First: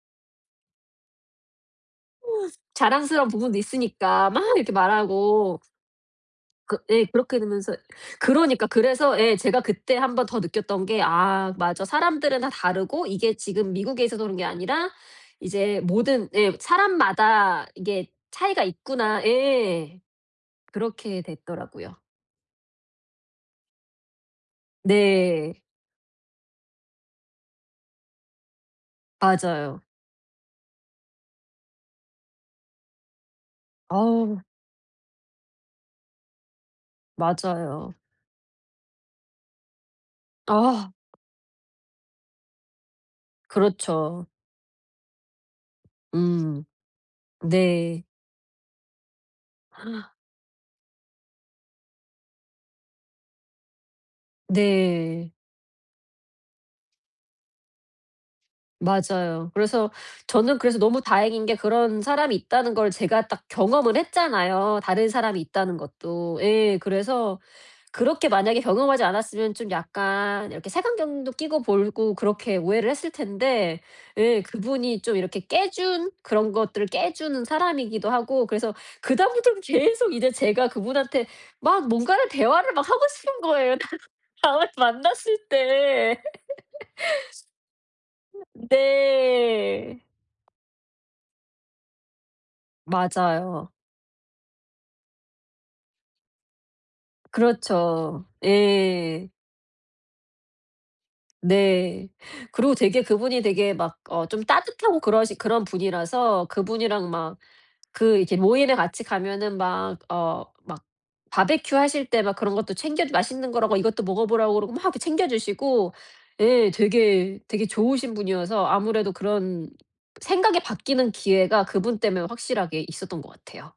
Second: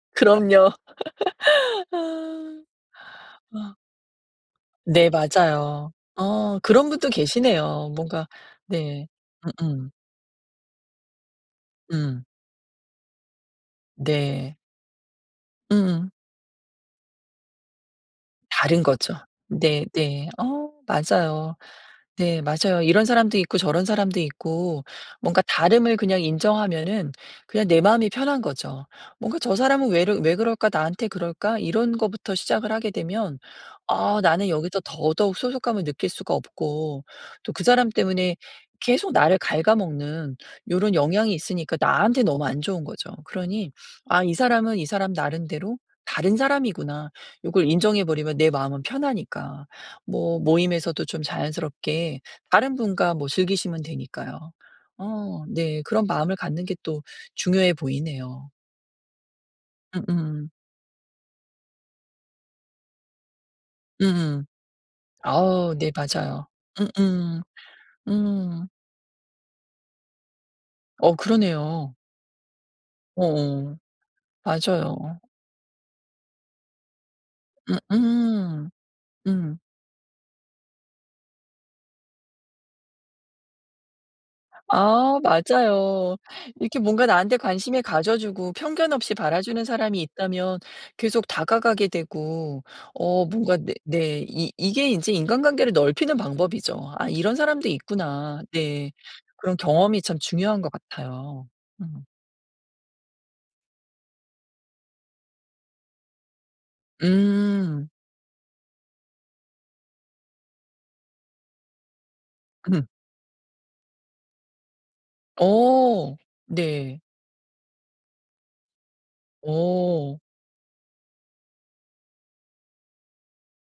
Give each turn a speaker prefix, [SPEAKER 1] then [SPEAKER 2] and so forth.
[SPEAKER 1] 그럼요. 아.
[SPEAKER 2] 자랑스러운 부분도
[SPEAKER 1] 막
[SPEAKER 2] 있으니까 막 이렇게
[SPEAKER 1] 네,
[SPEAKER 2] 말하고
[SPEAKER 1] 맞아요. 어
[SPEAKER 2] 그
[SPEAKER 1] 그런
[SPEAKER 2] 예
[SPEAKER 1] 분도
[SPEAKER 2] 그렇게 되면서
[SPEAKER 1] 계시네요. 뭔가
[SPEAKER 2] 그러니까.
[SPEAKER 1] 네.
[SPEAKER 2] 그래서 예
[SPEAKER 1] 음
[SPEAKER 2] 제가
[SPEAKER 1] 음.
[SPEAKER 2] 그때 한번 더 느꼈던 게 '아 맞아
[SPEAKER 1] 음.
[SPEAKER 2] 사람들은 다 다르고 이게 지금 미국에 있어서 그런 게
[SPEAKER 1] 네.
[SPEAKER 2] 아니라, 이제
[SPEAKER 1] 음.
[SPEAKER 2] 모든' 예 '사람마다 이게 차이가
[SPEAKER 1] 다른 거죠.
[SPEAKER 2] 있구나'
[SPEAKER 1] 네
[SPEAKER 2] 예.
[SPEAKER 1] 네. 어
[SPEAKER 2] 그렇게
[SPEAKER 1] 맞아요.
[SPEAKER 2] 됐더라고요.
[SPEAKER 1] 네 맞아요. 이런 사람도 있고 저런 사람도 있고 뭔가
[SPEAKER 2] 네.
[SPEAKER 1] 다름을 그냥 인정하면은 그냥 내 마음이 편한 거죠. 뭔가 '저
[SPEAKER 2] 맞아요.
[SPEAKER 1] 사람은 왜르 왜 그럴까? 나한테 그럴까?' 이런 것부터 시작을 하게 되면 아
[SPEAKER 2] 아.
[SPEAKER 1] 나는 여기서 더더욱 소속감을 느낄 수가 없고, 또 그 사람
[SPEAKER 2] 맞아요.
[SPEAKER 1] 때문에 계속 나를 갉아먹는
[SPEAKER 2] 아.
[SPEAKER 1] 요런 영향이 있으니까 나한테 너무 안 좋은 거죠. 그러니 '아
[SPEAKER 2] 그렇죠.
[SPEAKER 1] 이 사람은 이 사람 나름대로 다른
[SPEAKER 2] 음.
[SPEAKER 1] 사람이구나.' 요걸 인정해
[SPEAKER 2] 네.
[SPEAKER 1] 버리면 내 마음은 편하니까. 뭐 모임에서도 좀 자연스럽게 다른 분과 뭐 즐기시면 되니까요.
[SPEAKER 2] 네.
[SPEAKER 1] 어 네 그런 마음을 갖는 게 또 중요해 보이네요.
[SPEAKER 2] 맞아요. 그래서
[SPEAKER 1] 음음.
[SPEAKER 2] 저는 그래서 너무 다행인 게 그런 사람이 있다는 걸 제가 딱 경험을
[SPEAKER 1] 음음.
[SPEAKER 2] 했잖아요. 다른 사람이
[SPEAKER 1] 어
[SPEAKER 2] 있다는
[SPEAKER 1] 네,
[SPEAKER 2] 것도.
[SPEAKER 1] 맞아요.
[SPEAKER 2] 예 그래서
[SPEAKER 1] 음음.
[SPEAKER 2] 그렇게 만약에
[SPEAKER 1] 음.
[SPEAKER 2] 경험하지 않았으면 좀 약간 이렇게
[SPEAKER 1] 어
[SPEAKER 2] 색안경도 끼고
[SPEAKER 1] 그러네요.
[SPEAKER 2] 보고 그렇게 오해를 했을
[SPEAKER 1] 어,
[SPEAKER 2] 텐데 예, 그분이 좀
[SPEAKER 1] 맞아요.
[SPEAKER 2] 이렇게 깨 준 그런 것들을 깨 주는
[SPEAKER 1] 음
[SPEAKER 2] 사람이기도 하고
[SPEAKER 1] 음
[SPEAKER 2] 그래서 그
[SPEAKER 1] 음.
[SPEAKER 2] 다음부터는 계속 이제 제가 그분한테 막 뭔가를 대화를 막 하고 싶은 거예요. 다음 다음에
[SPEAKER 1] 아
[SPEAKER 2] 만났을
[SPEAKER 1] 맞아요.
[SPEAKER 2] 때.
[SPEAKER 1] 이렇게 뭔가 나한테 관심을 가져 주고 편견없이 바라 주는 사람이
[SPEAKER 2] 네.
[SPEAKER 1] 있다면 계속 다가가게 되고 어 뭔가
[SPEAKER 2] 맞아요.
[SPEAKER 1] 네 네, 이 이게 이제 인간관계를 넓히는 방법이죠. '아 이런 사람도
[SPEAKER 2] 그렇죠.
[SPEAKER 1] 있구나.' 네.
[SPEAKER 2] 예.
[SPEAKER 1] 그런 경험이 참 중요한 것 같아요. 음.
[SPEAKER 2] 네. 그리고 되게 그분이 되게 막 어 좀 따뜻하고 그러신 그런 분이라서 그분이랑 막
[SPEAKER 1] 음.
[SPEAKER 2] 그 이렇게 모임에 같이 가면은 막 어, 막 바베큐 하실 때 막 그런 것도
[SPEAKER 1] 음.
[SPEAKER 2] 챙겨 주 맛있는 거라고 이것도 먹어 보라고 그러고 막 챙겨 주시고
[SPEAKER 1] 어.
[SPEAKER 2] 예
[SPEAKER 1] 네.
[SPEAKER 2] 되게 되게 좋으신 분이어서 아무래도 그런
[SPEAKER 1] 어.
[SPEAKER 2] 생각이 바뀌는 기회가 그분 때문에 확실하게 있었던 것 같아요.